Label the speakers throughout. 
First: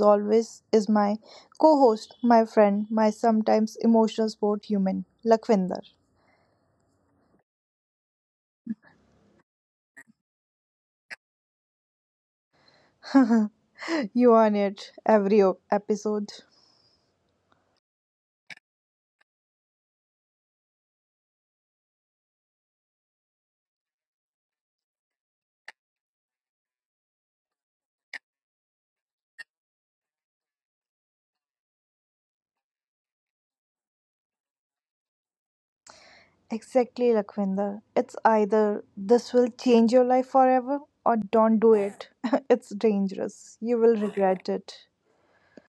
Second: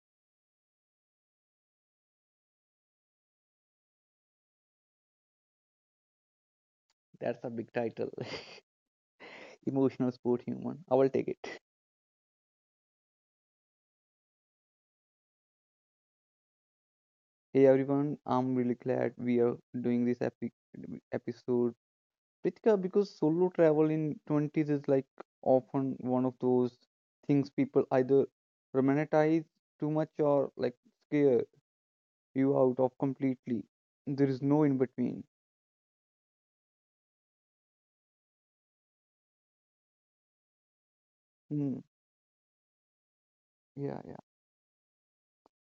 Speaker 1: always, is my co host, my friend, my sometimes emotional sport human, Lakwinder.
Speaker 2: That's a big title. Emotional sport human. I will take it.
Speaker 1: you on it every episode.
Speaker 2: Hey everyone, I'm really glad we are doing this epic episode, Pritika, because solo travel in 20s is often one of those things people either romanticize too much or scare you out of completely. There is no in between.
Speaker 1: Exactly, Lakwinder. It's either this will change your life forever or don't do
Speaker 2: Hmm.
Speaker 1: it. It's dangerous. You will
Speaker 2: Yeah, yeah.
Speaker 1: regret it.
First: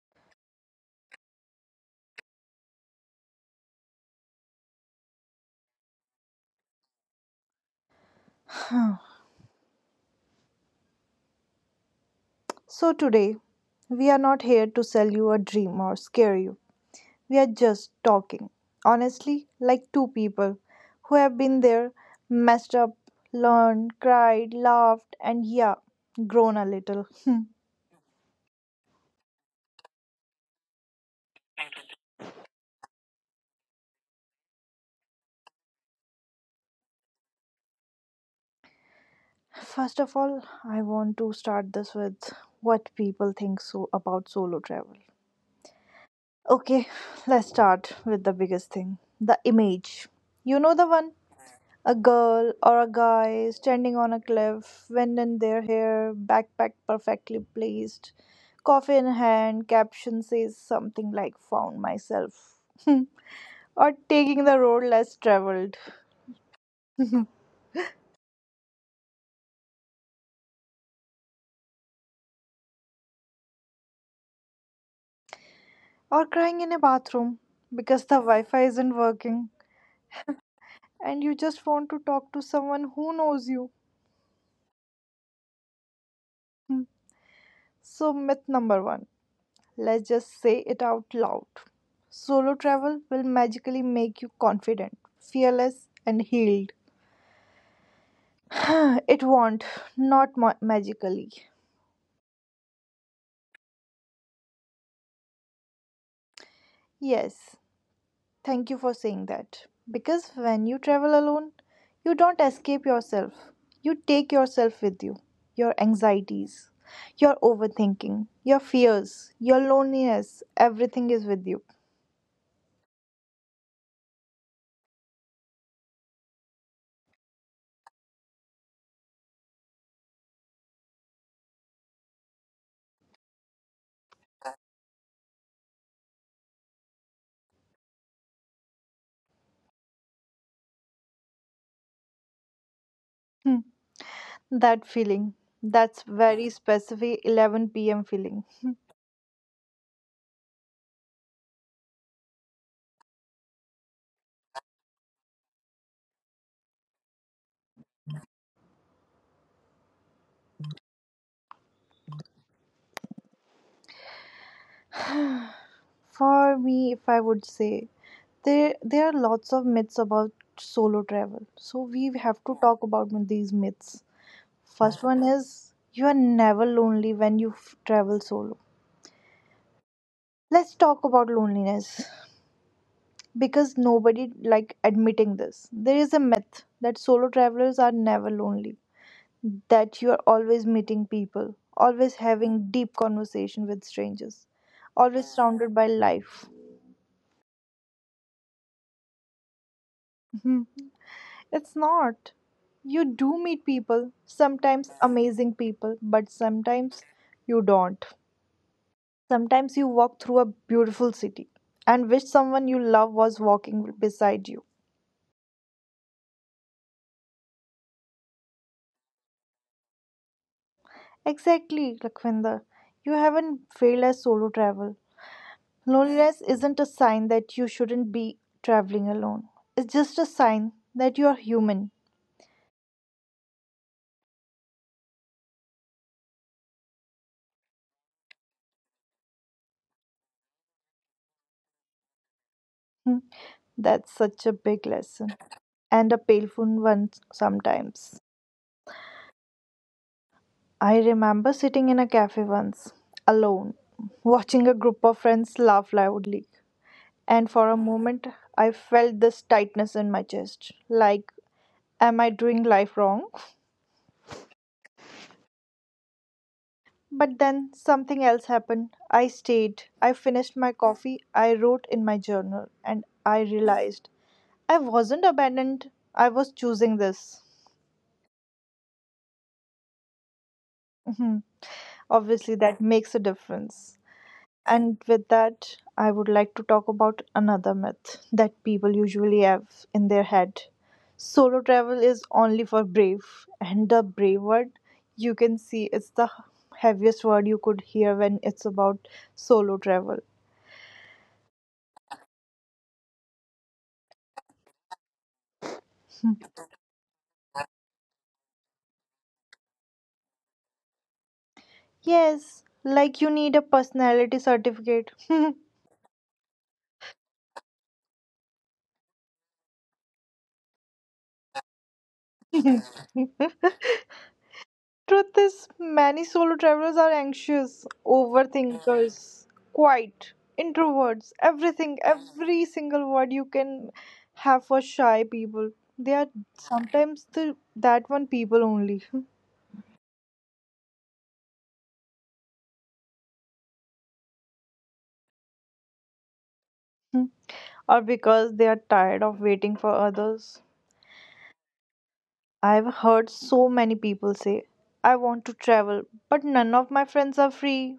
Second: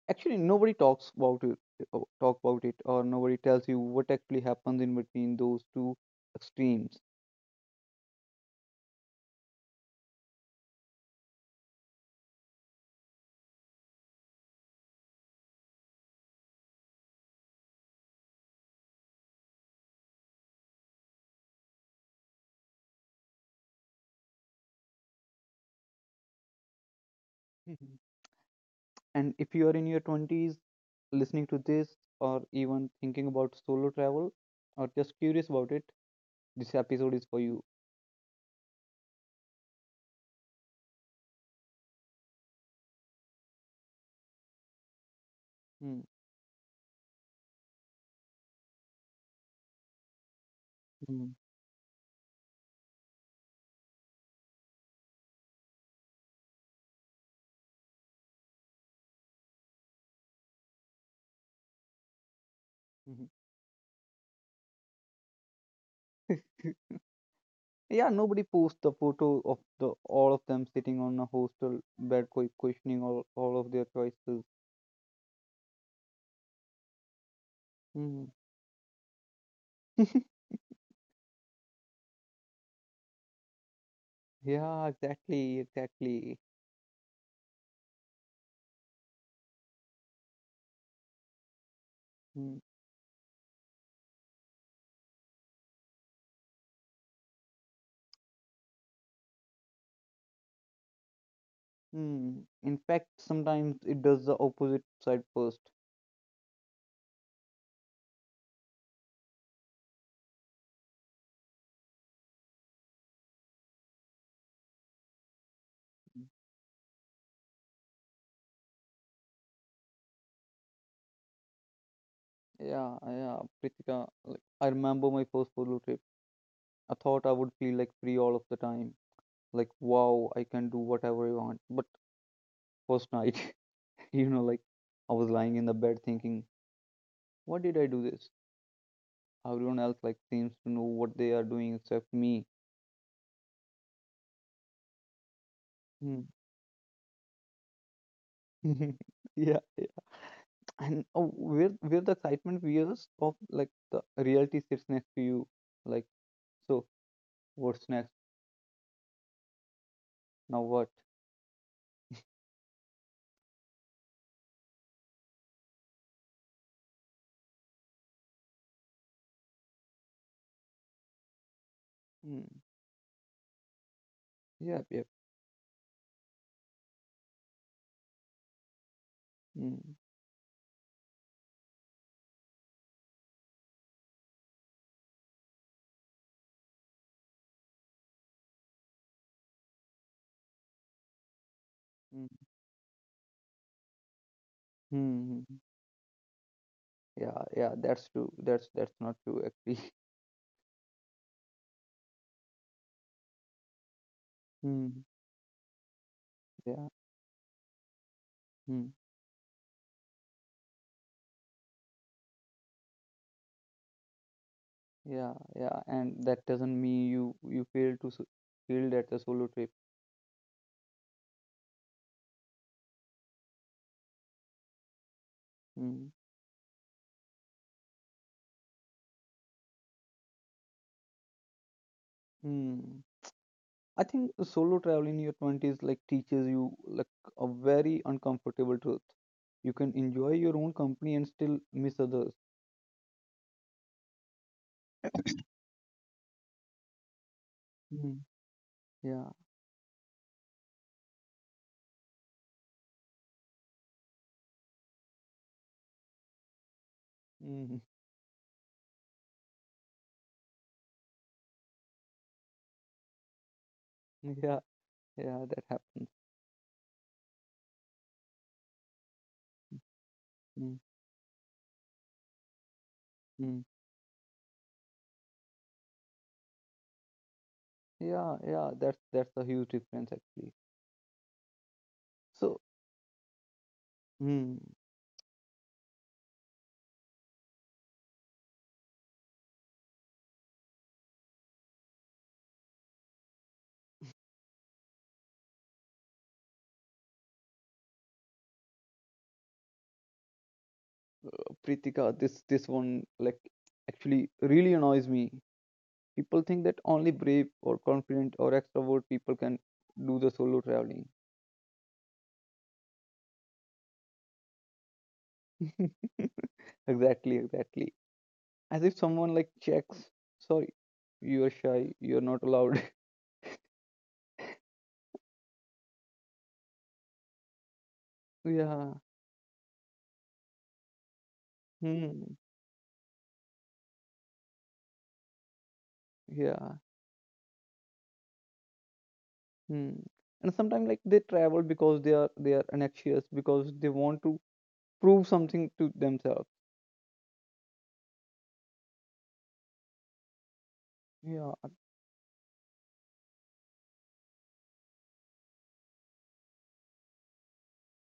Speaker 2: Actually, nobody talks about it, or nobody tells you what actually happens in between those two extremes.
Speaker 1: So, today, we are not here to sell you a dream or scare you. We are just talking, honestly, like two people who have been there, messed up, learned, cried, laughed, and yeah, grown a little.
Speaker 2: Mhm. And if you are in your 20s listening to this, or even thinking about solo travel, or just curious about it, this episode is for you.
Speaker 1: First of all, I want to start this with what people think so about solo travel.
Speaker 2: Mm.
Speaker 1: Okay, let's start with the biggest thing, the image. You know the one.
Speaker 2: Mm.
Speaker 1: A girl or a guy standing on a cliff, wind in their hair, backpack perfectly placed, coffee in hand, caption says something like found myself.
Speaker 2: Mhm.
Speaker 1: Or taking the road less traveled.
Speaker 2: Yeah, nobody posts the photo of the all of them sitting on a hostel bed, questioning all of their choices.
Speaker 1: Or crying in a bathroom because the
Speaker 2: Mm.
Speaker 1: Wi Fi isn't working and you just want to talk to someone who knows you.
Speaker 2: Yeah, exactly, exactly.
Speaker 1: Hmm. So, myth number one, let's just say it out loud. Solo
Speaker 2: Mm.
Speaker 1: travel will magically make you confident, fearless, and healed. It won't, not magically.
Speaker 2: Mm. In fact, sometimes it does the opposite side first.
Speaker 1: Yes, thank you for saying that. Because when you travel alone, you don't escape yourself. You take yourself with you, your anxieties, your overthinking, your fears, your loneliness, everything is with you.
Speaker 2: Yeah, yeah, Pritika. Like, I remember my first solo trip. I thought I would feel free all of the time. Like, wow, I can do whatever I want. But first night, you know, like I was lying in the bed thinking, what did I do this? Everyone else seems to know what they are doing except me.
Speaker 1: Hmm, that feeling, that's
Speaker 2: Hmm.
Speaker 1: very specific 11 p.m. feeling.
Speaker 2: Yeah, yeah. And oh, where the excitement veers of the reality sits next to you. Like, so what's next? Now what?
Speaker 1: For me, if I would say, there are lots of myths about solo travel. So we have
Speaker 2: Mm.
Speaker 1: to talk about these myths.
Speaker 2: Yep,
Speaker 1: First
Speaker 2: yep.
Speaker 1: one is, you are never lonely when you travel solo.
Speaker 2: Mm.
Speaker 1: Let's talk about loneliness because nobody like admitting this. There is a myth that solo travelers are never lonely, that you are always meeting people, always
Speaker 2: Mm.
Speaker 1: having deep conversation with strangers, always
Speaker 2: Mm.
Speaker 1: surrounded by life.
Speaker 2: Yeah, yeah, that's true. That's not true actually.
Speaker 1: Mhm. It's not. You do meet people, sometimes
Speaker 2: Hmm.
Speaker 1: amazing people, but
Speaker 2: Yeah.
Speaker 1: sometimes you don't.
Speaker 2: Hmm.
Speaker 1: Sometimes you walk through a beautiful city and wish someone you love was walking beside you.
Speaker 2: Yeah, yeah, and that doesn't mean you failed at the solo trip.
Speaker 1: Exactly, Lakhvinder. You haven't failed as solo travel.
Speaker 2: Hmm.
Speaker 1: Loneliness isn't a sign that you shouldn't be traveling alone. It's just a sign that you are human.
Speaker 2: Hmm. I think the solo travel in your 20s teaches you a very uncomfortable truth. You can enjoy your own company and still miss others.
Speaker 1: Hmm, that's such a big lesson and a painful one
Speaker 2: Hmm.
Speaker 1: sometimes.
Speaker 2: Yeah.
Speaker 1: I remember sitting in a cafe once, alone, watching a group of friends laugh loudly. And for
Speaker 2: Mm.
Speaker 1: a moment, I felt this tightness in my chest like, am I doing life wrong?
Speaker 2: Yeah. Yeah, that happens.
Speaker 1: But then something else happened. I stayed. I finished
Speaker 2: Hmm.
Speaker 1: my coffee. I wrote in my journal. And I
Speaker 2: Hmm.
Speaker 1: realized I wasn't abandoned. I was choosing this.
Speaker 2: Yeah, yeah, that's a huge difference actually.
Speaker 1: Mhm. Obviously,
Speaker 2: So,
Speaker 1: that makes a difference.
Speaker 2: hmm.
Speaker 1: And with that, I would like to talk about another myth that people usually have in their head. Solo travel is only for brave, and the brave word, you can see it's the heaviest word you could hear when it's about solo travel.
Speaker 2: Pritika, this one actually really annoys me. People think that only brave or confident or extrovert people can do the solo traveling.
Speaker 1: Yes, like you need a personality certificate.
Speaker 2: Exactly, exactly. As if someone checks, sorry, you are shy, you are not allowed.
Speaker 1: Truth is, many solo travelers are anxious,
Speaker 2: Yeah.
Speaker 1: overthinkers, quiet, introverts, everything,
Speaker 2: Hmm.
Speaker 1: every single word you can have for shy people. They are
Speaker 2: Yeah.
Speaker 1: sometimes the, that one people only,
Speaker 2: Hmm. And sometimes they travel because they are anxious because they want to prove something to themselves.
Speaker 1: or because they are tired of waiting for others.
Speaker 2: Yeah.
Speaker 1: I've heard so many people say, I want to travel, but none of my friends are free.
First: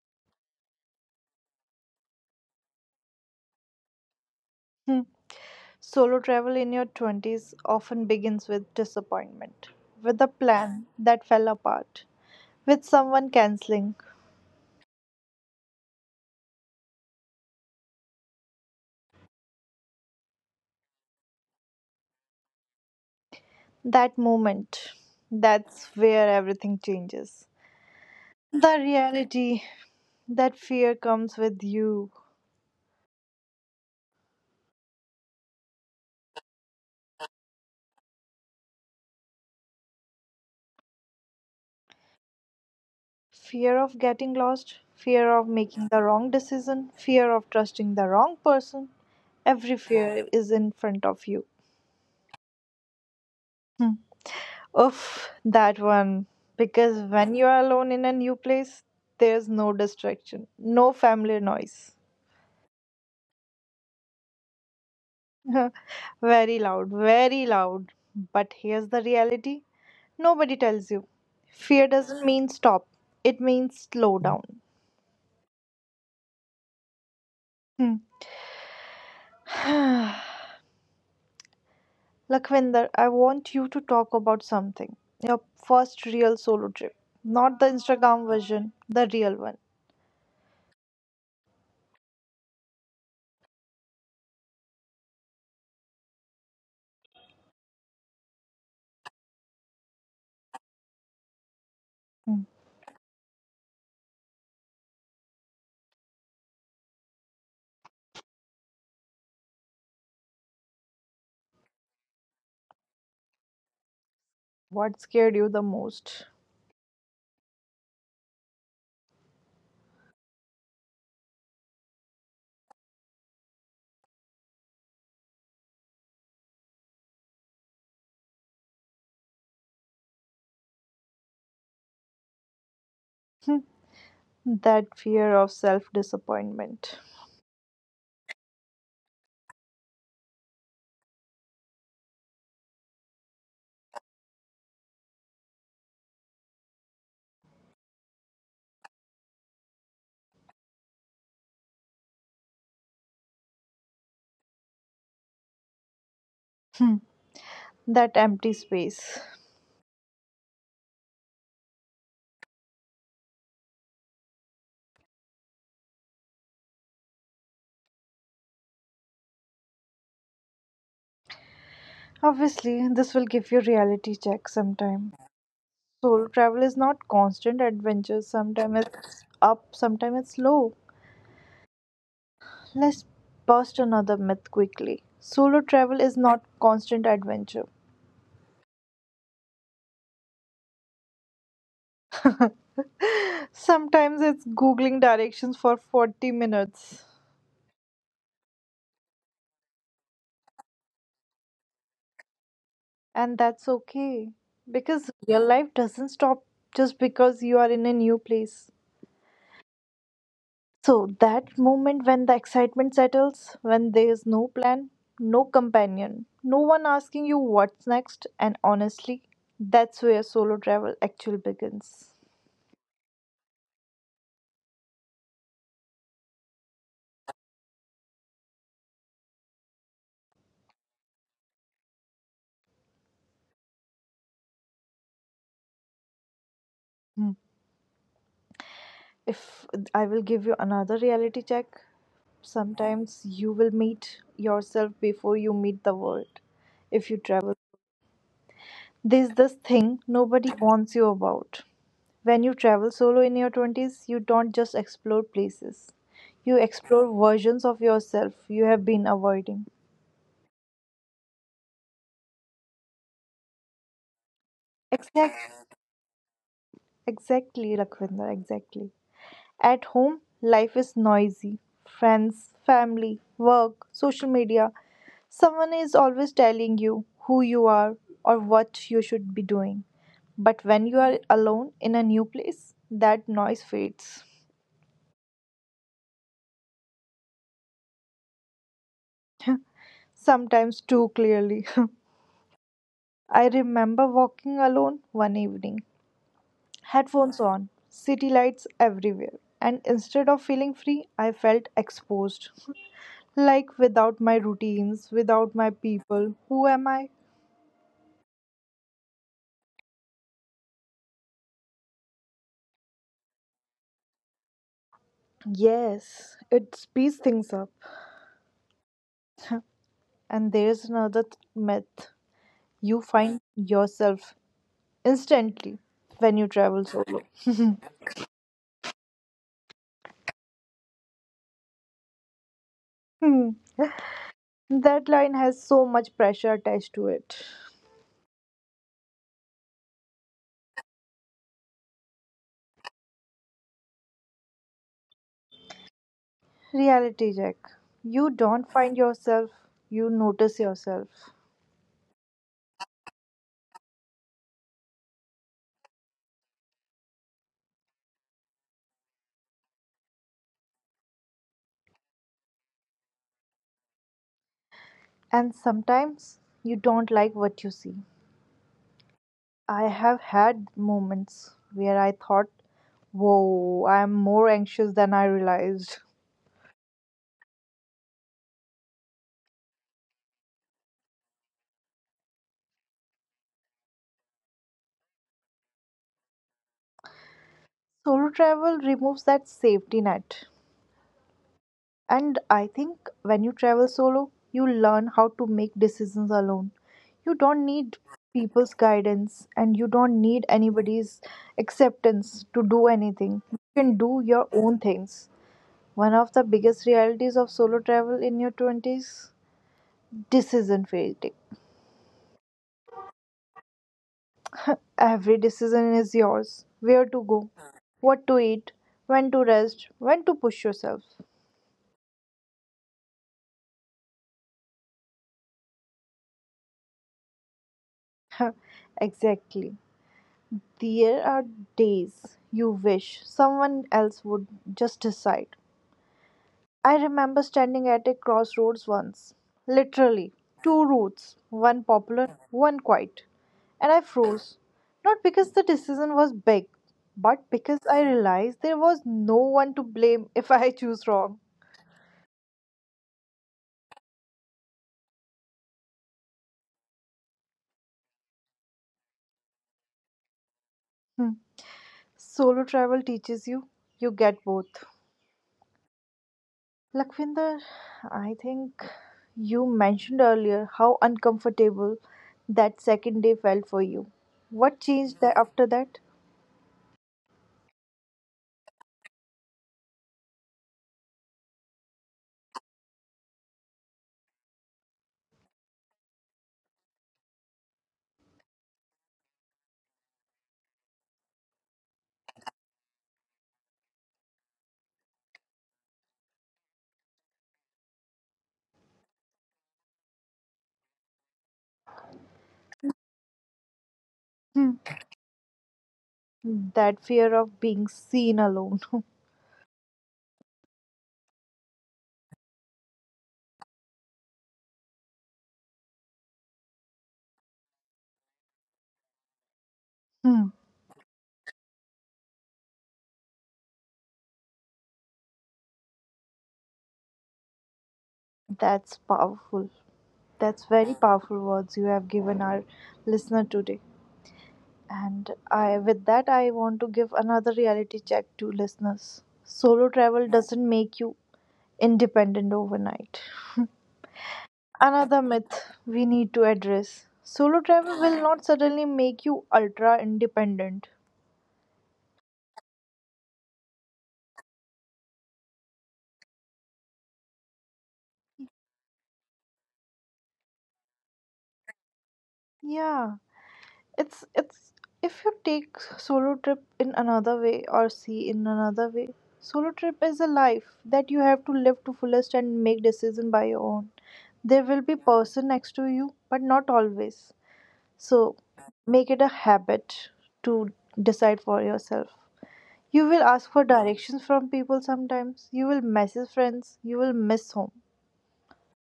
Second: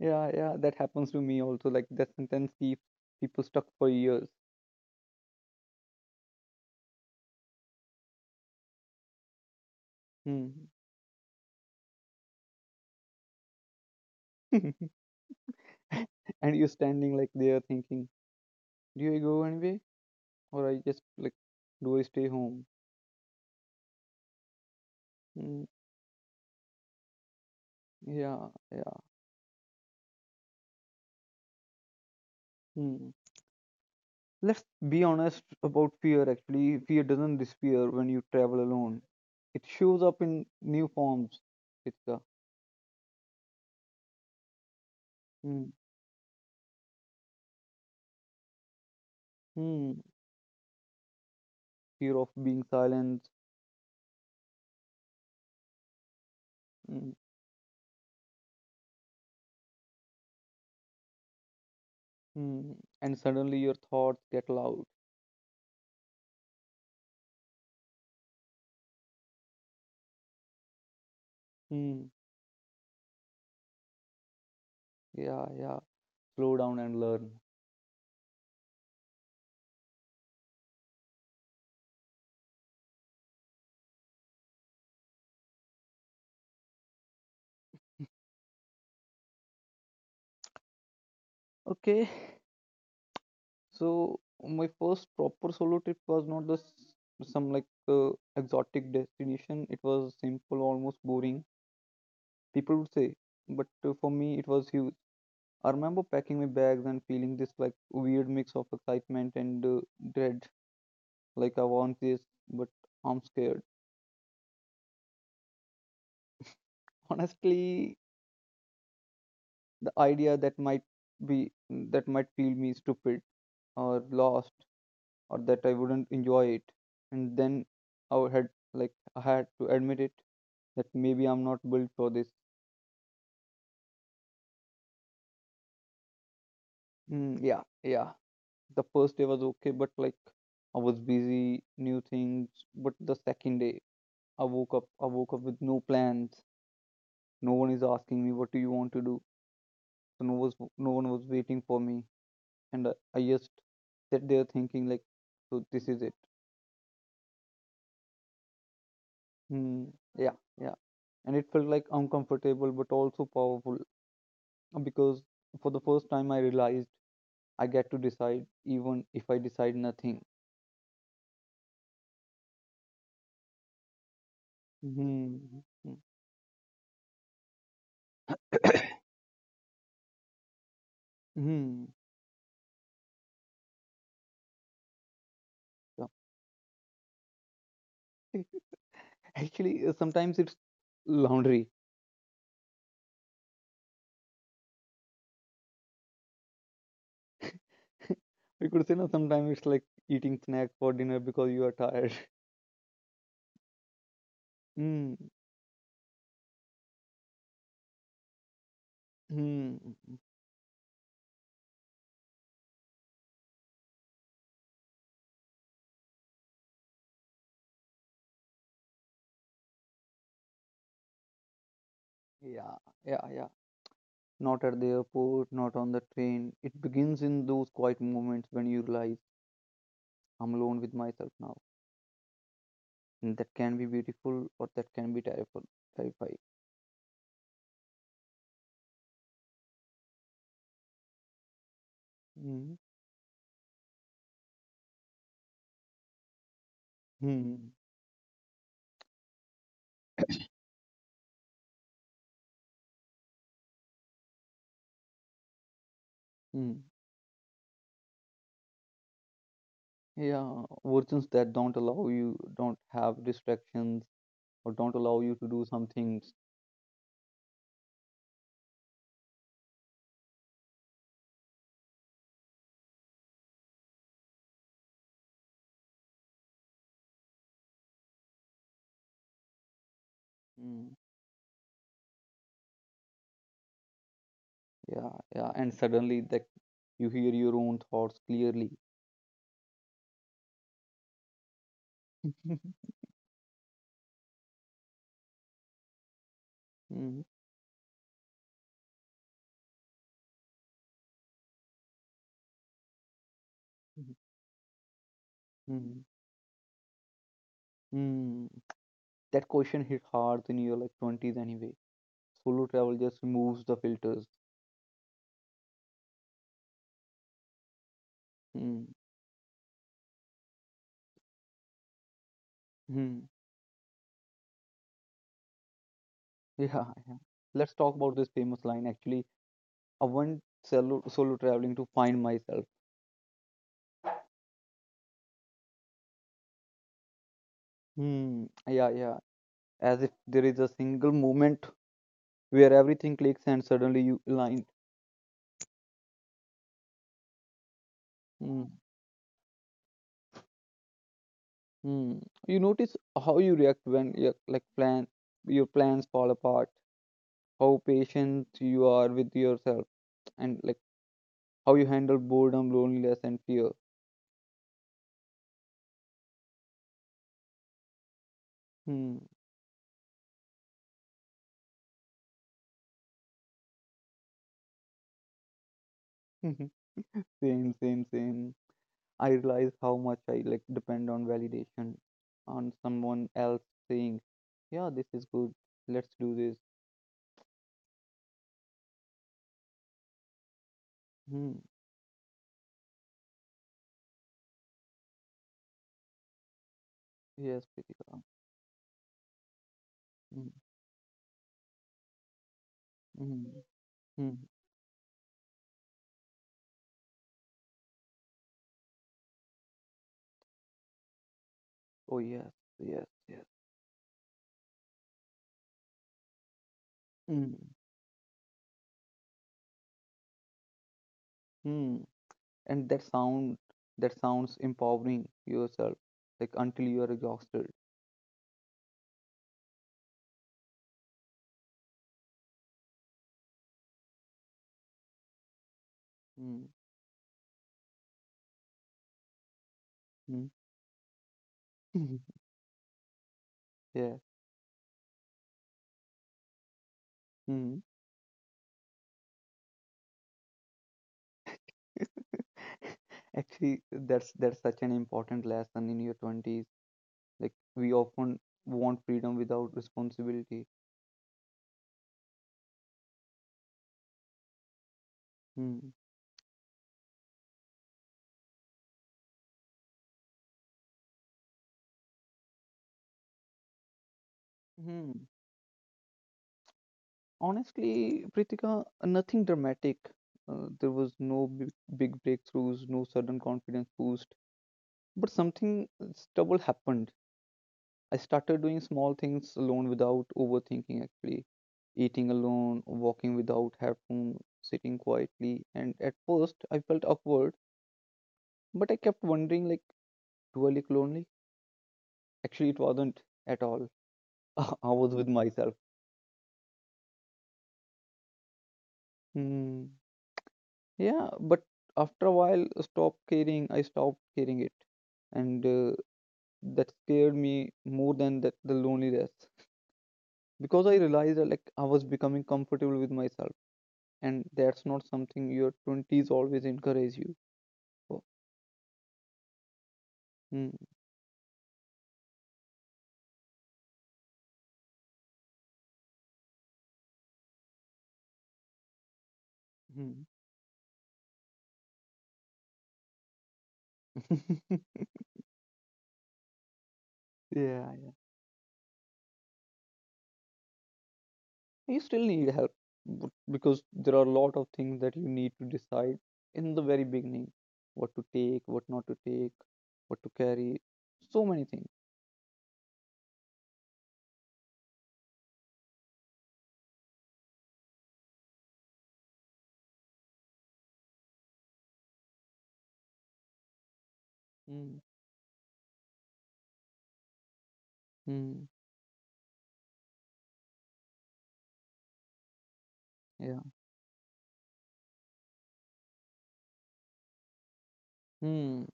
Speaker 2: Yeah, yeah, that happens to me also. Like that sentence keeps people stuck for years.
Speaker 1: Solo travel in your 20s often begins with disappointment, with a
Speaker 2: Hmm.
Speaker 1: plan that fell apart, with someone canceling.
Speaker 2: And you're standing there thinking, do I go anyway? Or I just do I stay home?
Speaker 1: That moment,
Speaker 2: Hmm.
Speaker 1: that's where everything changes.
Speaker 2: Yeah,
Speaker 1: The
Speaker 2: yeah.
Speaker 1: reality, that fear comes with you,
Speaker 2: Hmm. Let's be honest about fear actually. Fear doesn't disappear when you travel alone. It shows up in new forms. It's a
Speaker 1: fear of getting lost, fear of
Speaker 2: hmm.
Speaker 1: making the wrong decision, fear of trusting the wrong person. Every
Speaker 2: Hmm.
Speaker 1: fear is in front of you.
Speaker 2: Fear of being silent.
Speaker 1: Hmm. Oof, that one. Because
Speaker 2: Hmm.
Speaker 1: when you are alone in a new place, there's no distraction, no family noise.
Speaker 2: Hmm. And suddenly your thoughts get loud.
Speaker 1: Very loud, very loud. But here's the reality nobody tells you. Fear
Speaker 2: Hmm.
Speaker 1: doesn't mean stop, it means slow down.
Speaker 2: Yeah, yeah. Slow down and learn.
Speaker 1: Hmm. Lakhvinder, I want you to talk about something. Your first real solo trip. Not the Instagram version, the real one.
Speaker 2: Okay, so my first proper solo trip was not the some exotic destination. It was simple, almost boring. People would say, but for me it was huge. I remember packing my bags and feeling this weird mix of excitement and dread. Like I want this, but I'm scared.
Speaker 1: What scared you the most?
Speaker 2: Honestly, the idea that might be that might feel me stupid or lost or that I wouldn't enjoy it. And then I had to admit it that maybe I'm not built for this.
Speaker 1: That fear of self disappointment,
Speaker 2: Mm, yeah, yeah. The first day was okay, but I was busy, new things. But the second day, I woke up with no plans. No one is asking me what do you want to do. So no one was waiting for me, and I just sat there thinking so this is it.
Speaker 1: that empty space.
Speaker 2: Mm, yeah, yeah. And it felt uncomfortable, but also powerful because for the first time I realized I get to decide even if I decide nothing.
Speaker 1: Obviously, this will give you reality check sometime.
Speaker 2: Hmm.
Speaker 1: Solo travel is not constant adventure. Sometimes
Speaker 2: Hmm.
Speaker 1: it's up, sometimes it's low.
Speaker 2: Hmm.
Speaker 1: Let's bust another myth quickly. Solo travel
Speaker 2: Yeah.
Speaker 1: is not constant adventure.
Speaker 2: Actually, sometimes it's laundry.
Speaker 1: Sometimes it's googling directions for 40 minutes.
Speaker 2: We could say no. Sometimes it's eating snack for dinner because you are tired.
Speaker 1: And that's okay because
Speaker 2: Hmm.
Speaker 1: real life doesn't stop just because you are in a new place.
Speaker 2: Hmm.
Speaker 1: So that moment when the excitement settles, when there is no plan, no companion, no one asking you what's next, and honestly, that's where solo travel actually begins.
Speaker 2: Yeah. Yeah. Yeah. Not at the airport. Not on the train. It begins in those quiet moments when you realize I'm alone with myself now, and that can be beautiful or that can be terrifying.
Speaker 1: Hmm. If I will give you another reality check, sometimes you will meet yourself before you meet the world. If you travel,
Speaker 2: Hmm.
Speaker 1: there's this thing nobody warns you about. When you travel solo in your 20s, you don't just explore places, you
Speaker 2: Hmm.
Speaker 1: explore versions of yourself you have been avoiding.
Speaker 2: Yeah, versions that don't allow you, don't have distractions, or don't allow you to do
Speaker 1: Exact,
Speaker 2: some things.
Speaker 1: exactly, Lakhvinder, exactly. At home, life is noisy, friends, family, work, social media. Someone is always telling you who you are or what you should be doing. But when
Speaker 2: Mm.
Speaker 1: you are alone in a new place, that noise fades.
Speaker 2: Yeah, yeah, and suddenly that you hear your own thoughts clearly.
Speaker 1: Sometimes too clearly. I remember walking alone one evening,
Speaker 2: Mm.
Speaker 1: headphones on, city lights everywhere, and instead of feeling free, I felt exposed. Like without my routines, without my
Speaker 2: Mm.
Speaker 1: people, who am I?
Speaker 2: Mm. That question hit hard in your twenties anyway. Solo travel just removes the filters.
Speaker 1: Yes, it speeds things up.
Speaker 2: Mm.
Speaker 1: And there's another myth, you
Speaker 2: Mm.
Speaker 1: find yourself instantly when you
Speaker 2: Yeah,
Speaker 1: travel
Speaker 2: yeah.
Speaker 1: solo.
Speaker 2: Let's talk about this famous line. Actually, I went solo traveling to find myself.
Speaker 1: Hmm, that line has so much pressure attached to it.
Speaker 2: Hmm. Yeah, yeah. As if there is a single moment where everything clicks and suddenly you align.
Speaker 1: Reality check. You
Speaker 2: Mm,
Speaker 1: don't find yourself, you notice yourself.
Speaker 2: mm. You notice how you react when your plans fall apart, how patient you are with yourself, and how you handle boredom, loneliness, and fear.
Speaker 1: And sometimes you don't like what you see.
Speaker 2: Hmm.
Speaker 1: I have had moments where I thought, whoa, I'm more anxious than I realized.
Speaker 2: Same, same, same. I realize how much I depend on validation, on someone else saying, "Yeah, this is good. Let's do this."
Speaker 1: Solo travel removes that safety net.
Speaker 2: Hmm.
Speaker 1: And I think when you travel solo, you learn how to make decisions alone. You
Speaker 2: Yes,
Speaker 1: don't need
Speaker 2: Pritika.
Speaker 1: people's guidance and you don't
Speaker 2: Hmm.
Speaker 1: need anybody's acceptance to do
Speaker 2: Hmm.
Speaker 1: anything. You can do
Speaker 2: Hmm.
Speaker 1: your own things. One of the biggest realities of solo travel in your 20s, decision fatigue.
Speaker 2: Oh yes, yes, yes.
Speaker 1: Every decision is yours. Where to go,
Speaker 2: Mm,
Speaker 1: what to eat, when to rest, when to push yourself.
Speaker 2: mm. And that sounds empowering yourself, until you are exhausted.
Speaker 1: Exactly. There are days you wish someone else would just decide.
Speaker 2: Mm,
Speaker 1: I remember standing at a crossroads once, literally,
Speaker 2: mm.
Speaker 1: two routes, one popular, one quiet, and I
Speaker 2: Yeah.
Speaker 1: froze. Not because the decision was big, but
Speaker 2: Mm.
Speaker 1: because I realized there was no one to blame if I choose wrong.
Speaker 2: Actually, that's such an important lesson in your twenties. Like we often want freedom without responsibility.
Speaker 1: Hmm. Solo travel teaches you, you get both.
Speaker 2: Hmm.
Speaker 1: Lakvinder, I think you mentioned earlier how uncomfortable that second day felt for you. What changed
Speaker 2: Hmm.
Speaker 1: that after that?
Speaker 2: Honestly, Pritika, nothing dramatic. There was no big breakthroughs, no sudden confidence boost, but something stubble happened. I started doing small things alone without overthinking, actually. Eating alone, walking without headphones, sitting quietly. And at first, I felt awkward, but I kept wondering, like, do I look lonely? Actually, it wasn't at all. I
Speaker 1: Hmm.
Speaker 2: was with myself.
Speaker 1: That fear of being seen alone.
Speaker 2: Hmm. Yeah, but after a while, I stopped caring. I stopped caring it. And that scared me more than that, the loneliness.
Speaker 1: Hmm.
Speaker 2: Because I realized that, like, I was becoming comfortable with myself and that's not something your 20s always encourage you for.
Speaker 1: That's powerful.
Speaker 2: Mm,
Speaker 1: That's very powerful words you have given our listener today. And I, with that, I want to give another reality check to listeners. Solo
Speaker 2: mm.
Speaker 1: travel doesn't make you independent overnight.
Speaker 2: Yeah,
Speaker 1: Another myth we need to address, solo travel
Speaker 2: yeah.
Speaker 1: will not suddenly make you ultra independent.
Speaker 2: You still need help because there are a lot of things that you need to decide in the very beginning: what to take, what not to take, what to carry, so many things.
Speaker 1: Yeah, it's if you take solo trip in another way or see in another way. Solo trip is a life that you have to live to fullest and make decision by your own. There will
Speaker 2: Mm,
Speaker 1: be person next to you, but not always. So
Speaker 2: mm,
Speaker 1: make it a habit to decide for yourself. You will ask
Speaker 2: yeah.
Speaker 1: for directions from people sometimes. You will message friends. You will miss home.
Speaker 2: Hmm.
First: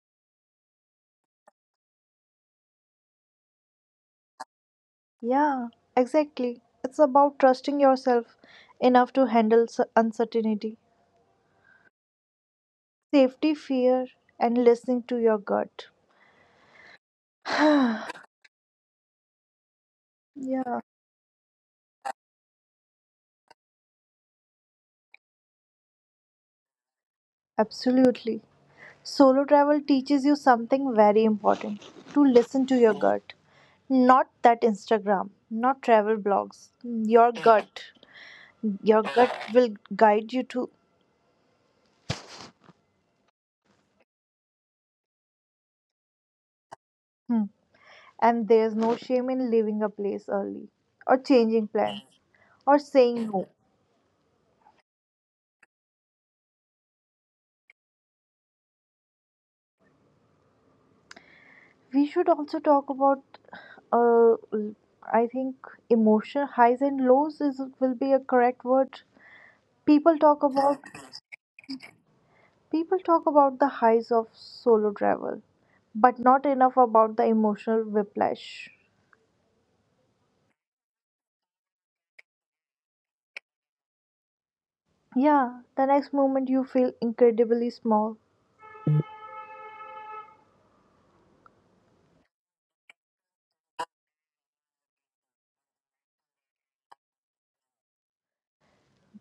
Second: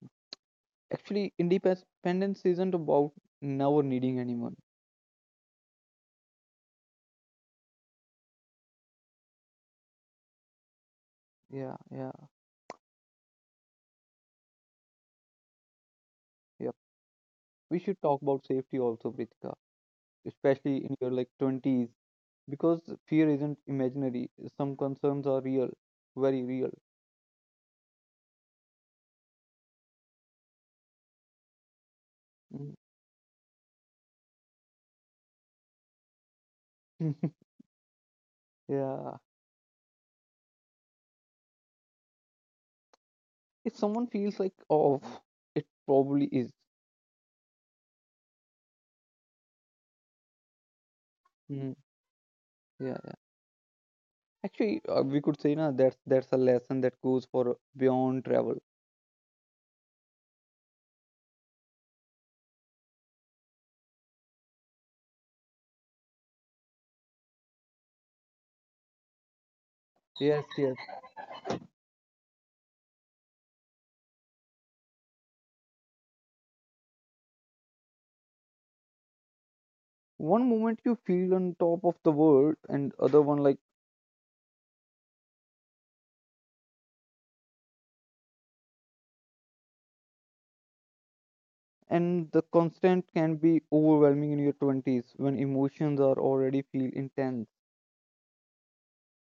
Speaker 2: Actually, independence isn't about never needing anyone.
Speaker 1: Yeah, exactly. It's about trusting yourself enough to handle uncertainty,
Speaker 2: Yeah, yeah,
Speaker 1: safety, fear, and listening to your gut.
Speaker 2: yeah. We should talk about safety also, Pritika,
Speaker 1: Yeah,
Speaker 2: especially in your 20s, because fear isn't imaginary. Some concerns are real, very real.
Speaker 1: absolutely. Solo travel teaches you something very important, to listen to
Speaker 2: Mm.
Speaker 1: your gut. Not that Instagram, not travel blogs. Your gut. Your
Speaker 2: Yeah,
Speaker 1: gut will guide you to.
Speaker 2: if someone feels like oh, it probably is.
Speaker 1: Hmm, and there's no shame in leaving a place early or changing
Speaker 2: Hmm.
Speaker 1: plans or
Speaker 2: Yeah, yeah.
Speaker 1: saying no.
Speaker 2: Actually, we could say now that's a lesson that goes for beyond travel.
Speaker 1: We should also talk about, uh, I think, emotion highs and lows is will be a correct word. People talk
Speaker 2: Yes, yes.
Speaker 1: about people talk about the highs of solo travel, but not enough about the emotional whiplash.
Speaker 2: One moment you feel on top of the world and other one like,
Speaker 1: Yeah, the next moment you feel incredibly small.
Speaker 2: and the constant can be overwhelming in your 20s when emotions are already feel intense.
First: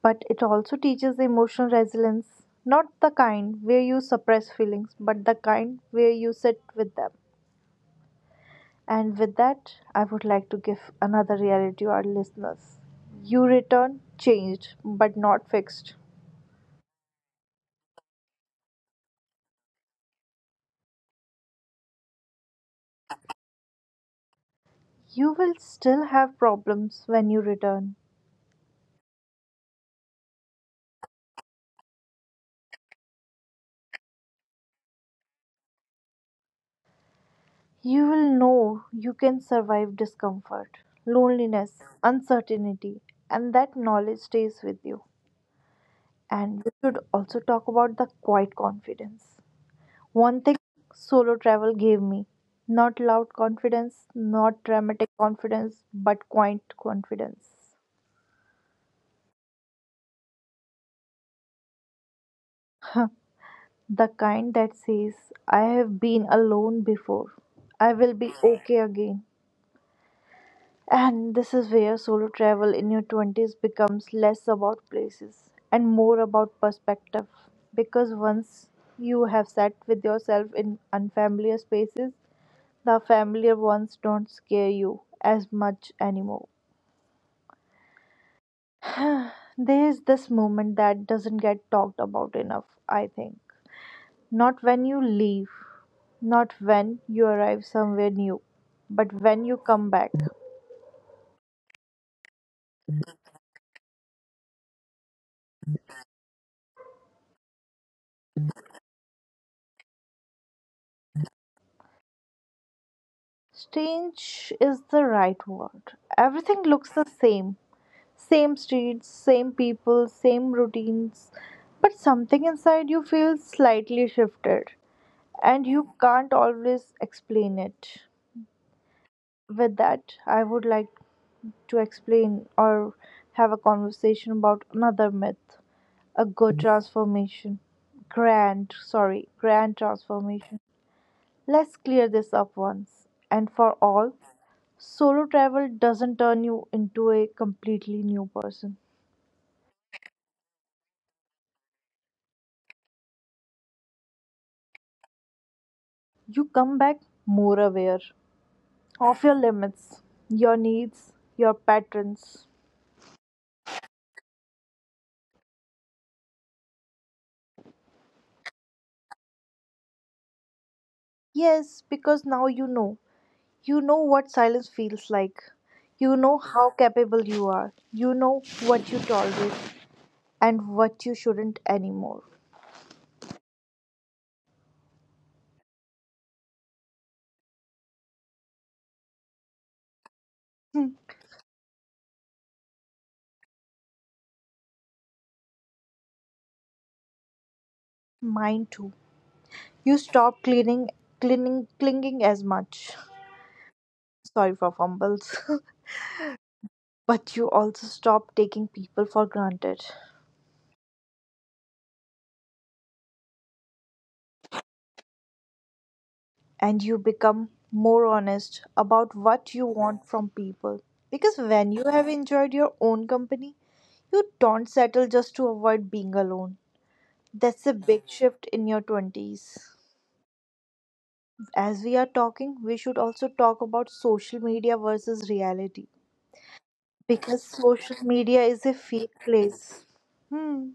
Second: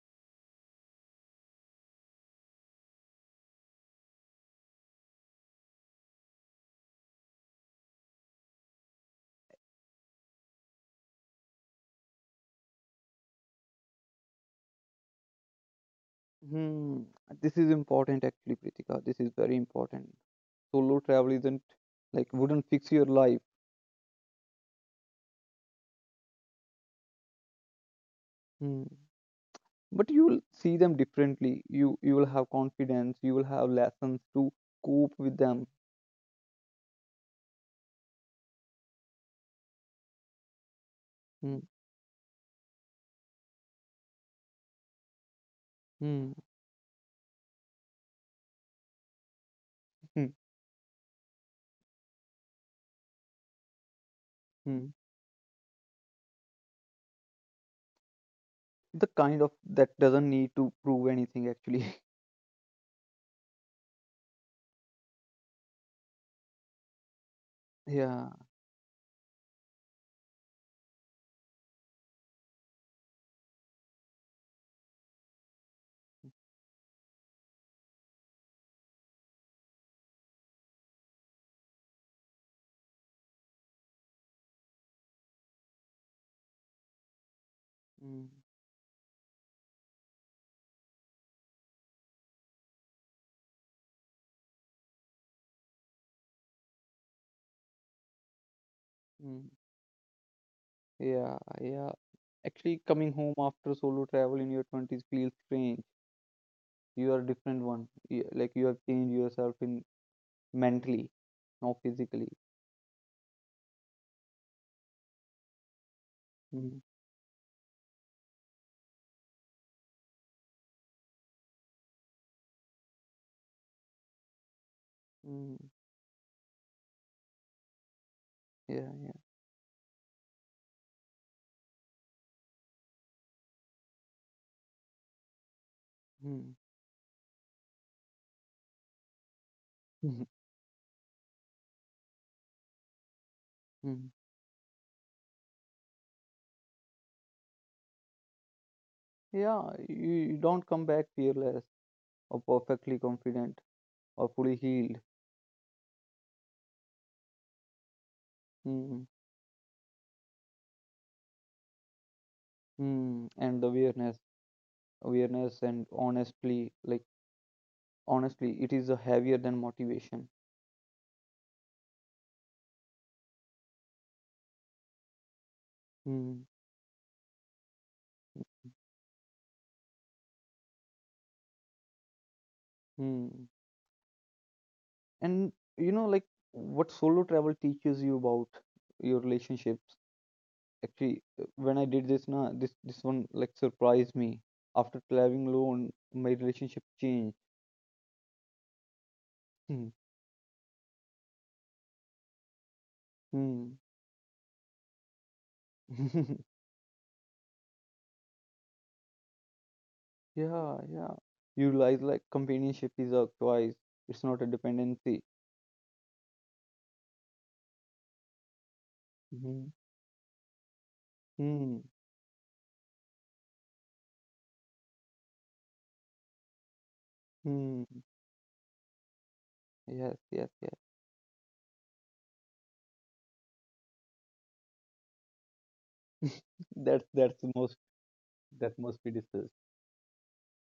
Speaker 1: But it also teaches emotional resilience, not the kind where you suppress feelings, but the kind where you sit with them. And with that, I would like to give another reality to our listeners. You return changed, but not fixed.
Speaker 2: Hmm. This is important actually, Pritika. This is very important. Solo travel isn't wouldn't fix your life.
Speaker 1: You will still have problems when you return.
Speaker 2: Hmm. But you will see them differently. You will have confidence, you will have lessons to cope with them.
Speaker 1: You will know you can survive discomfort,
Speaker 2: Hmm.
Speaker 1: loneliness, uncertainty, and that knowledge stays with you.
Speaker 2: Hmm.
Speaker 1: And we should also talk about the quiet confidence.
Speaker 2: Hmm.
Speaker 1: One thing solo travel gave me, not loud confidence, not
Speaker 2: Hmm.
Speaker 1: dramatic confidence, but quiet confidence.
Speaker 2: The kind of that doesn't need to prove anything actually.
Speaker 1: The kind that says, I have been alone before, I will
Speaker 2: Yeah.
Speaker 1: be okay again. And this is where solo travel in your 20s becomes less about places and more about perspective. Because once you have sat with yourself in unfamiliar spaces, the familiar ones don't scare you as much anymore.
Speaker 2: Hmm.
Speaker 1: There's this moment that doesn't get talked about enough, I think. Not when you leave, not when you arrive somewhere new, but when
Speaker 2: Hmm.
Speaker 1: you come back.
Speaker 2: Yeah, yeah, actually coming home after solo travel in your 20s feels strange. You are a different one. Y- like you have changed yourself in mentally not physically
Speaker 1: Strange is the right word. Everything
Speaker 2: Hmm.
Speaker 1: looks the same. Same streets, same people, same routines. But something inside you feels slightly shifted,
Speaker 2: Hmm.
Speaker 1: and you can't always explain it.
Speaker 2: yeah yeah
Speaker 1: With that, I would like to explain or have a conversation about another myth, a
Speaker 2: Hmm.
Speaker 1: good transformation, grand sorry grand
Speaker 2: Mhm,
Speaker 1: transformation Let's clear this up once and for all.
Speaker 2: mhm.
Speaker 1: Solo travel doesn't turn you into a completely new person.
Speaker 2: Yeah, you don't come back fearless or perfectly confident or fully healed.
Speaker 1: You come back more aware
Speaker 2: Mm,
Speaker 1: of your limits, your needs, your patterns.
Speaker 2: mm. And the awareness, awareness, and honestly, it is a heavier than motivation.
Speaker 1: Yes, because now you know. You know what silence feels like. You know
Speaker 2: Mm,
Speaker 1: how capable you are. You know what you tolerate and what you shouldn't anymore.
Speaker 2: mm. And you know, like what solo travel teaches you about your relationships.
Speaker 1: Hmm.
Speaker 2: Actually, when I did this, na this one surprised me. After traveling alone, my relationship changed.
Speaker 1: Mine too.
Speaker 2: Mm,
Speaker 1: You stop clinging as much.
Speaker 2: mm.
Speaker 1: Sorry for fumbles. But you also stop taking people for granted.
Speaker 2: Yeah, yeah. You realize companionship is a choice. It's not a dependency.
Speaker 1: And you become more honest about what you
Speaker 2: Mm-hmm.
Speaker 1: want from people. Because when
Speaker 2: Hmm.
Speaker 1: you have enjoyed your own company, you don't settle just to avoid being alone. That's a
Speaker 2: Hmm.
Speaker 1: big shift in your 20s.
Speaker 2: Yes, yes,
Speaker 1: As we are talking, we should also talk about social media versus reality,
Speaker 2: yes. That's
Speaker 1: because
Speaker 2: the most
Speaker 1: social media is a
Speaker 2: that must be
Speaker 1: fake
Speaker 2: discussed.
Speaker 1: place. Hmm.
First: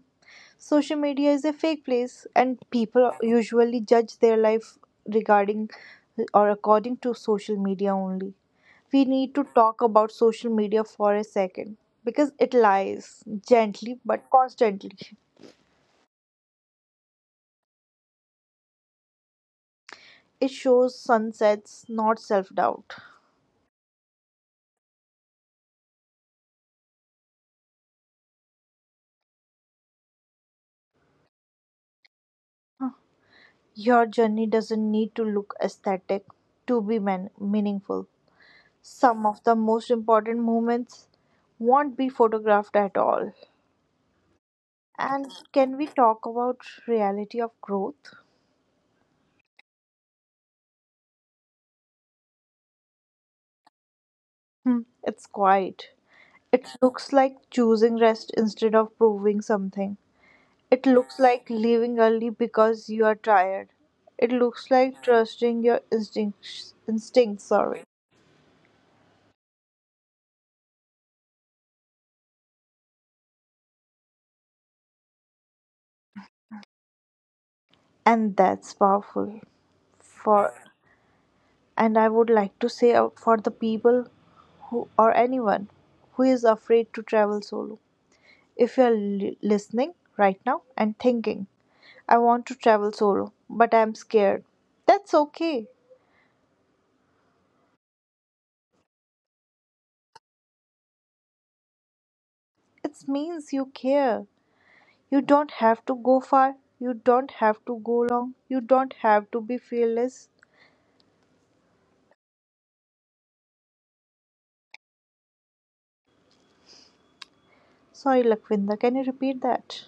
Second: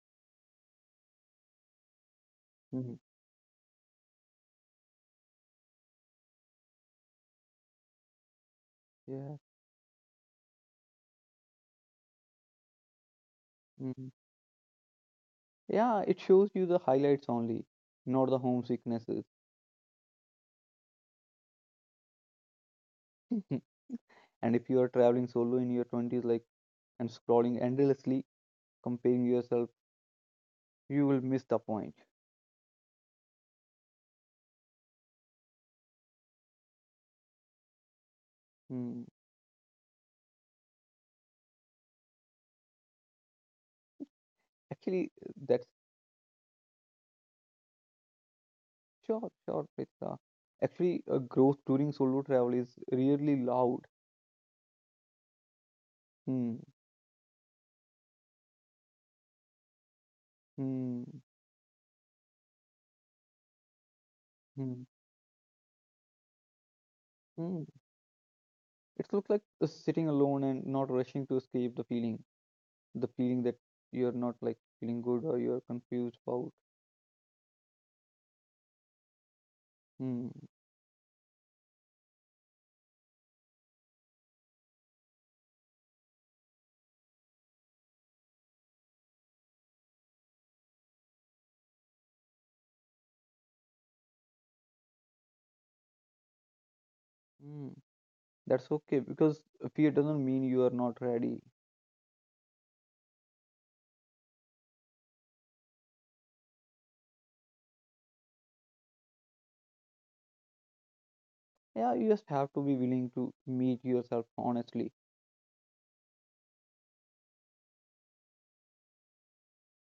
Speaker 1: Social media is a fake place, and
Speaker 2: Hmm.
Speaker 1: people usually judge their life regarding or according to social media only. We need
Speaker 2: Yeah.
Speaker 1: to talk about social media for a second, because it lies gently
Speaker 2: Hmm.
Speaker 1: but constantly.
Speaker 2: Yeah, it shows you the highlights only, not the homesicknesses.
Speaker 1: It shows sunsets, not self doubt.
Speaker 2: And if you are traveling solo in your twenties, and scrolling endlessly, comparing yourself, you will miss the point.
Speaker 1: Your journey doesn't need to look aesthetic to be meaningful.
Speaker 2: Hmm.
Speaker 1: Some of the most important moments won't be photographed at all.
Speaker 2: Actually,
Speaker 1: And
Speaker 2: that's
Speaker 1: can we talk about reality of growth?
Speaker 2: sure, sure, Pritika. Actually, a growth during solo travel is really loud.
Speaker 1: Hmm, it's quiet.
Speaker 2: Hmm,
Speaker 1: It looks like choosing rest instead of proving something. It
Speaker 2: hmm,
Speaker 1: looks like leaving early because you are tired. It looks
Speaker 2: hmm,
Speaker 1: like trusting your instincts. Instincts,
Speaker 2: hmm.
Speaker 1: sorry,
Speaker 2: It looks like sitting alone and not rushing to escape the feeling that you're not feeling good or you're confused about.
Speaker 1: And that's powerful.
Speaker 2: Hmm,
Speaker 1: For And I would like to say out for the people who, or anyone who is afraid to travel solo. If you are listening right now and thinking, I want to travel solo, but I am scared. That's okay.
Speaker 2: hmm. That's okay because fear doesn't mean you are not ready.
Speaker 1: It means you care. You don't have to go far. You don't have to go long. You don't have to be fearless.
Speaker 2: Yeah, you just have to be willing to meet yourself honestly.
Speaker 1: Sorry, Lakvinda, can you repeat that?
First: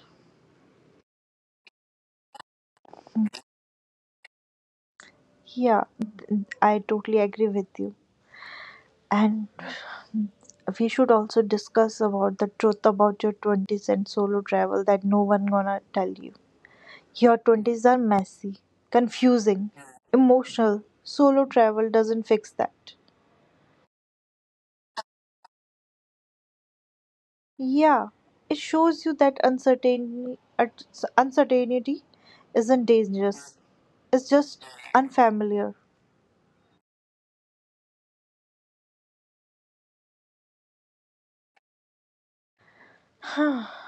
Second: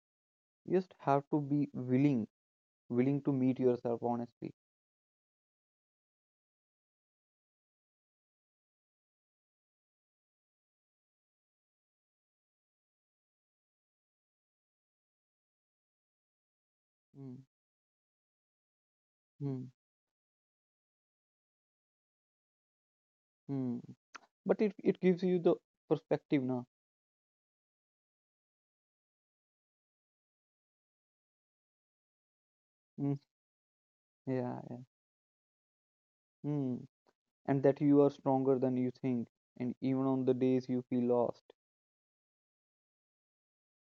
Speaker 2: You just have to be willing to meet yourself honestly.
Speaker 1: Yeah, I totally agree with you. And we should also discuss about the truth about your 20s and solo travel that no one gonna tell you.
Speaker 2: Hmm,
Speaker 1: Your 20s are messy,
Speaker 2: hmm,
Speaker 1: confusing, emotional. Solo travel doesn't fix that.
Speaker 2: hmm. But it gives you the perspective now.
Speaker 1: Yeah, it shows you that uncertainty isn't
Speaker 2: Mm,
Speaker 1: dangerous, it's
Speaker 2: yeah,
Speaker 1: just
Speaker 2: yeah.
Speaker 1: unfamiliar.
Speaker 2: Mm, and that you are stronger than you think and even on the days you feel lost.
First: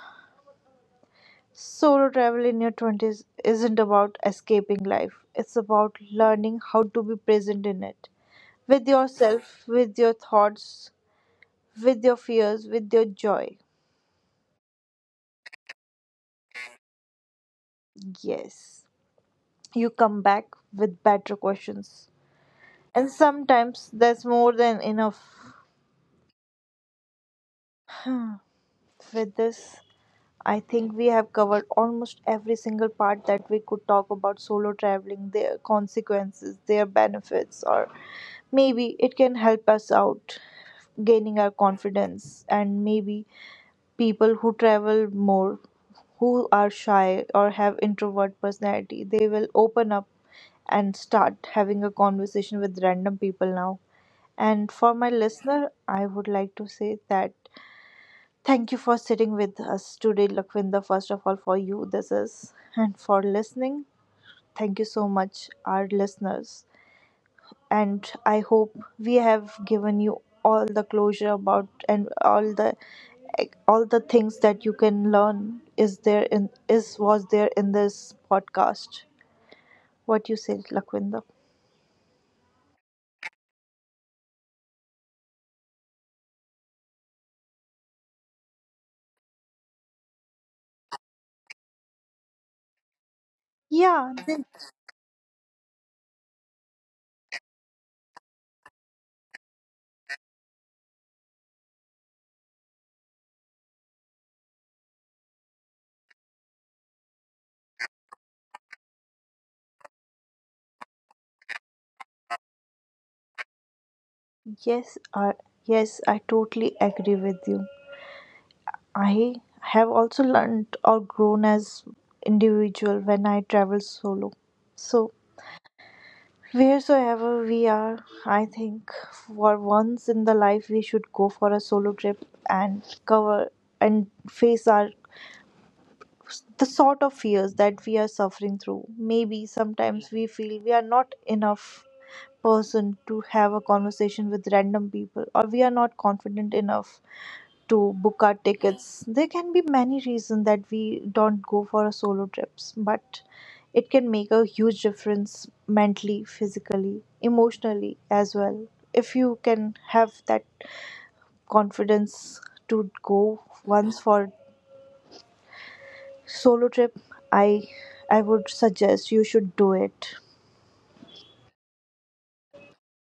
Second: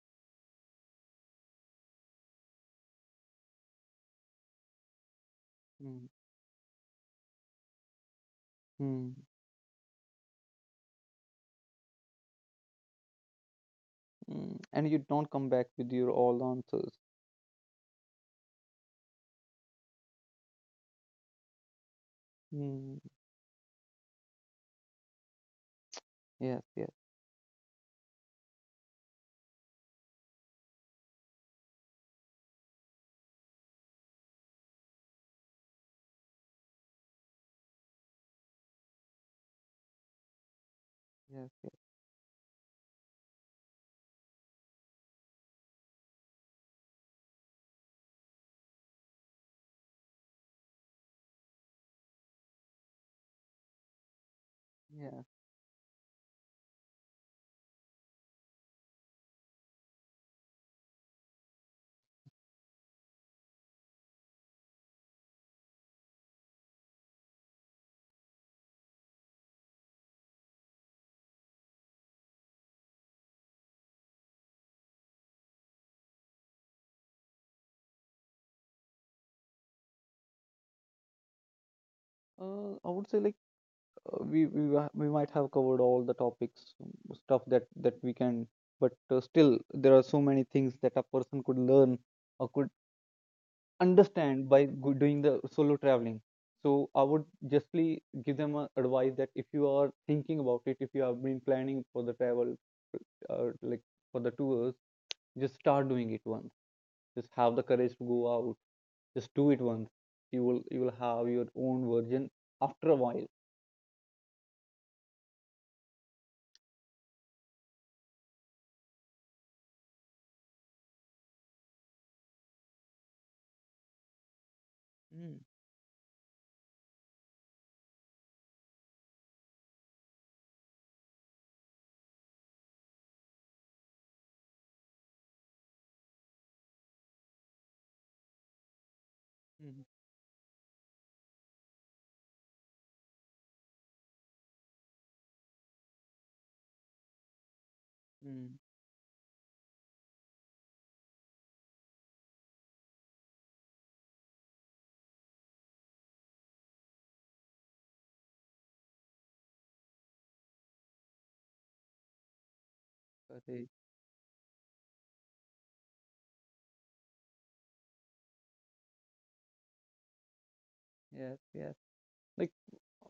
Speaker 1: Solo travel in your 20s isn't about escaping life, it's about
Speaker 2: Mm,
Speaker 1: learning how to be present in it. With
Speaker 2: mm,
Speaker 1: yourself, with your thoughts, with your fears, with your joy.
Speaker 2: mm, and you don't come back with your all answers.
Speaker 1: Yes, you come back with better questions.
Speaker 2: Mm,
Speaker 1: And sometimes that's more than enough.
Speaker 2: yes, yes,
Speaker 1: With this, I think we have covered almost every single part that we could talk about solo traveling, their consequences, their benefits, or maybe it can help us out gaining
Speaker 2: yes,
Speaker 1: our
Speaker 2: yes,
Speaker 1: confidence, and maybe people who travel more, who are shy or have introvert personality, they will open up and start having a conversation with random people now. And for my
Speaker 2: yeah.
Speaker 1: listener, I would like to say that thank you for sitting with us today, Lakvinda. First of all, for you, this is, and for listening, thank you so much, our listeners. And I hope we have given you all the closure about and all the, like, all the things that you can learn is there in, is was there in this podcast. What you say, Lakwinda?
Speaker 2: I would say like we might have covered all the topics, mm, stuff that we can, but still there are so many things that a person could learn or could
Speaker 1: Yeah,
Speaker 2: understand by doing the solo traveling. So I would justly give them a advice that if you are thinking about it, if you have been planning for the travel, uh, like for the tours, just start doing it once. Just have the courage to go out. Just do it once. You will have your own version after a while.
Speaker 1: yes. Uh, yes, I totally agree with you. I have also learned or grown as individual when I travel solo. So
Speaker 2: Mm,
Speaker 1: wheresoever we are, I think for once in the life we should go for a solo trip, and cover and face our, the sort of fears that we are suffering through. Maybe
Speaker 2: mm,
Speaker 1: sometimes we feel we are not enough person to have a conversation with random people, or we are not confident enough to book our
Speaker 2: mm.
Speaker 1: tickets. There can be many reasons that we don't go for a solo trips, but it can make a huge difference mentally, physically, emotionally as well. If you can have that confidence to go
Speaker 2: Correct.
Speaker 1: once for solo trip, I I would suggest you should do it.
Speaker 2: Yes, yes.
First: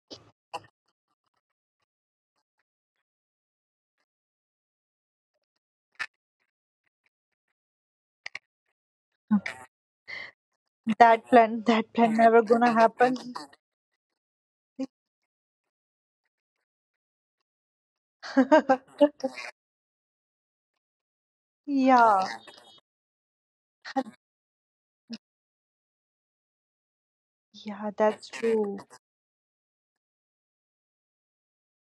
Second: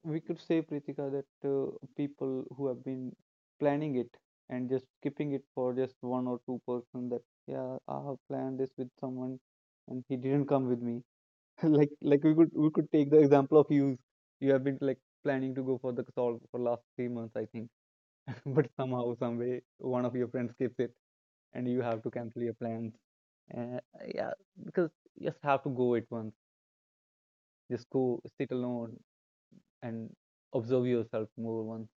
Speaker 2: We could say, Pritika, that people who have been planning it and just skipping it for just one or two person, that yeah, I have planned this with someone and he didn't come with me.
Speaker 1: That plan,
Speaker 2: like
Speaker 1: that plan
Speaker 2: like
Speaker 1: never
Speaker 2: we
Speaker 1: gonna
Speaker 2: could take
Speaker 1: happen.
Speaker 2: the example of you. You have been like planning to go for the solve for last 3 months, I think. But somehow some way one of your friends skips it and you have to
Speaker 1: Yeah,
Speaker 2: cancel your plans. uh, yeah, because you just have to go it once. Just
Speaker 1: yeah,
Speaker 2: go
Speaker 1: that's
Speaker 2: sit
Speaker 1: true.
Speaker 2: alone and observe yourself more once,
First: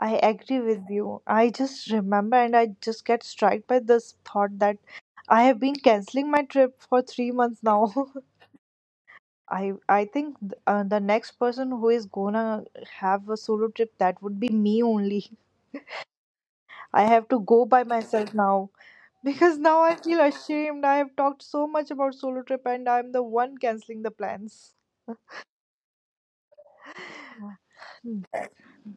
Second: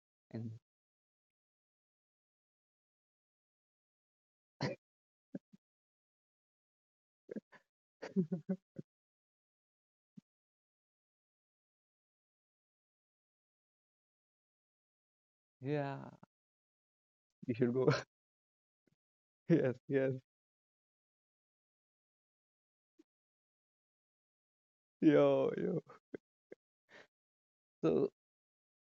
Speaker 1: I
Speaker 2: and
Speaker 1: agree with you. I just remember and I just get struck by this thought that I have been canceling my trip for three months now. I think the next person who is gonna have a solo trip, that would be me only.
Speaker 2: yeah,
Speaker 1: I have to
Speaker 2: you
Speaker 1: go
Speaker 2: should
Speaker 1: by
Speaker 2: go.
Speaker 1: myself now. Because
Speaker 2: Yes,
Speaker 1: now I
Speaker 2: yes.
Speaker 1: feel ashamed. I have talked so much about solo trip and I'm the one canceling the plans.
Speaker 2: Yo, yo. So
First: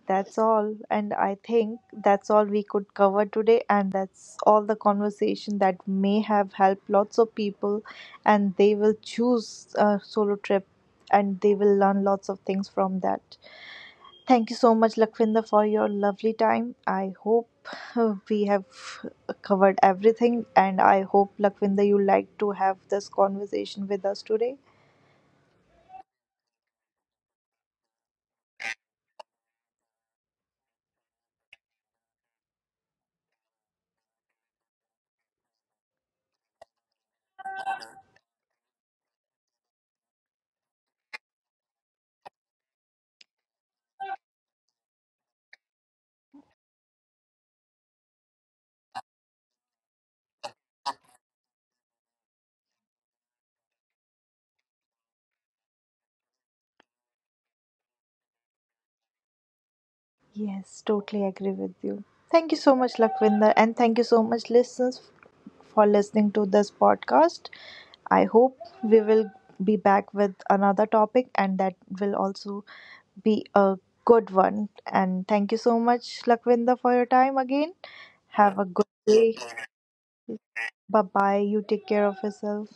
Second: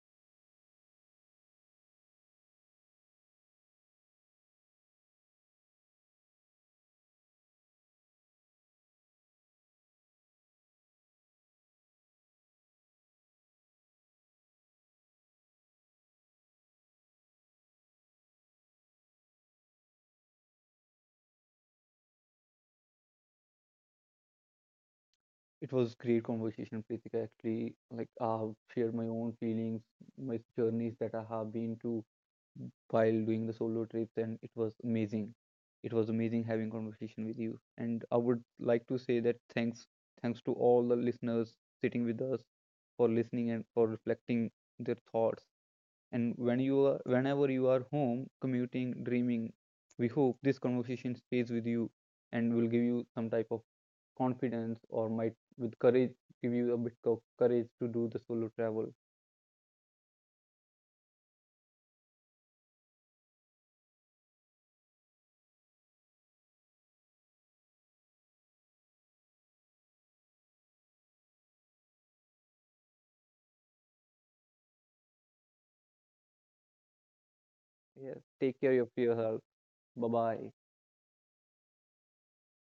Speaker 1: That's all. And I think that's all we could cover today. And that's all the conversation that may have helped lots of people. And they will choose a solo trip and they will learn lots of things from that. Thank you so much, Lakvinder, for your lovely time. I hope we have covered everything, and I hope, Lakvinder, you like to have this conversation with us today.
Speaker 2: it was great conversation, Pritika. Actually, like I've shared my own feelings, my journeys that I have been to while doing the solo trips, and it was amazing. It was amazing having conversation with you. And I would like to say that thanks to all the listeners sitting with us for listening and for reflecting their thoughts. And whenever you are home, commuting, dreaming, we hope this conversation stays with you and will give you some type of confidence or might with courage give you a bit of courage to do the solo travel.
Speaker 1: Yes, totally agree with you. Thank you so much, Lakvinder, and thank you so much, listeners, for listening to this podcast. I hope we will be back with another topic, and that will also be a good one. And thank you so much, Lakvinder, for your time again.
Speaker 2: Yes.
Speaker 1: Have
Speaker 2: Take
Speaker 1: a
Speaker 2: care
Speaker 1: good
Speaker 2: of
Speaker 1: day.
Speaker 2: yourself. Bye bye.
Speaker 1: Bye bye. You take care of yourself.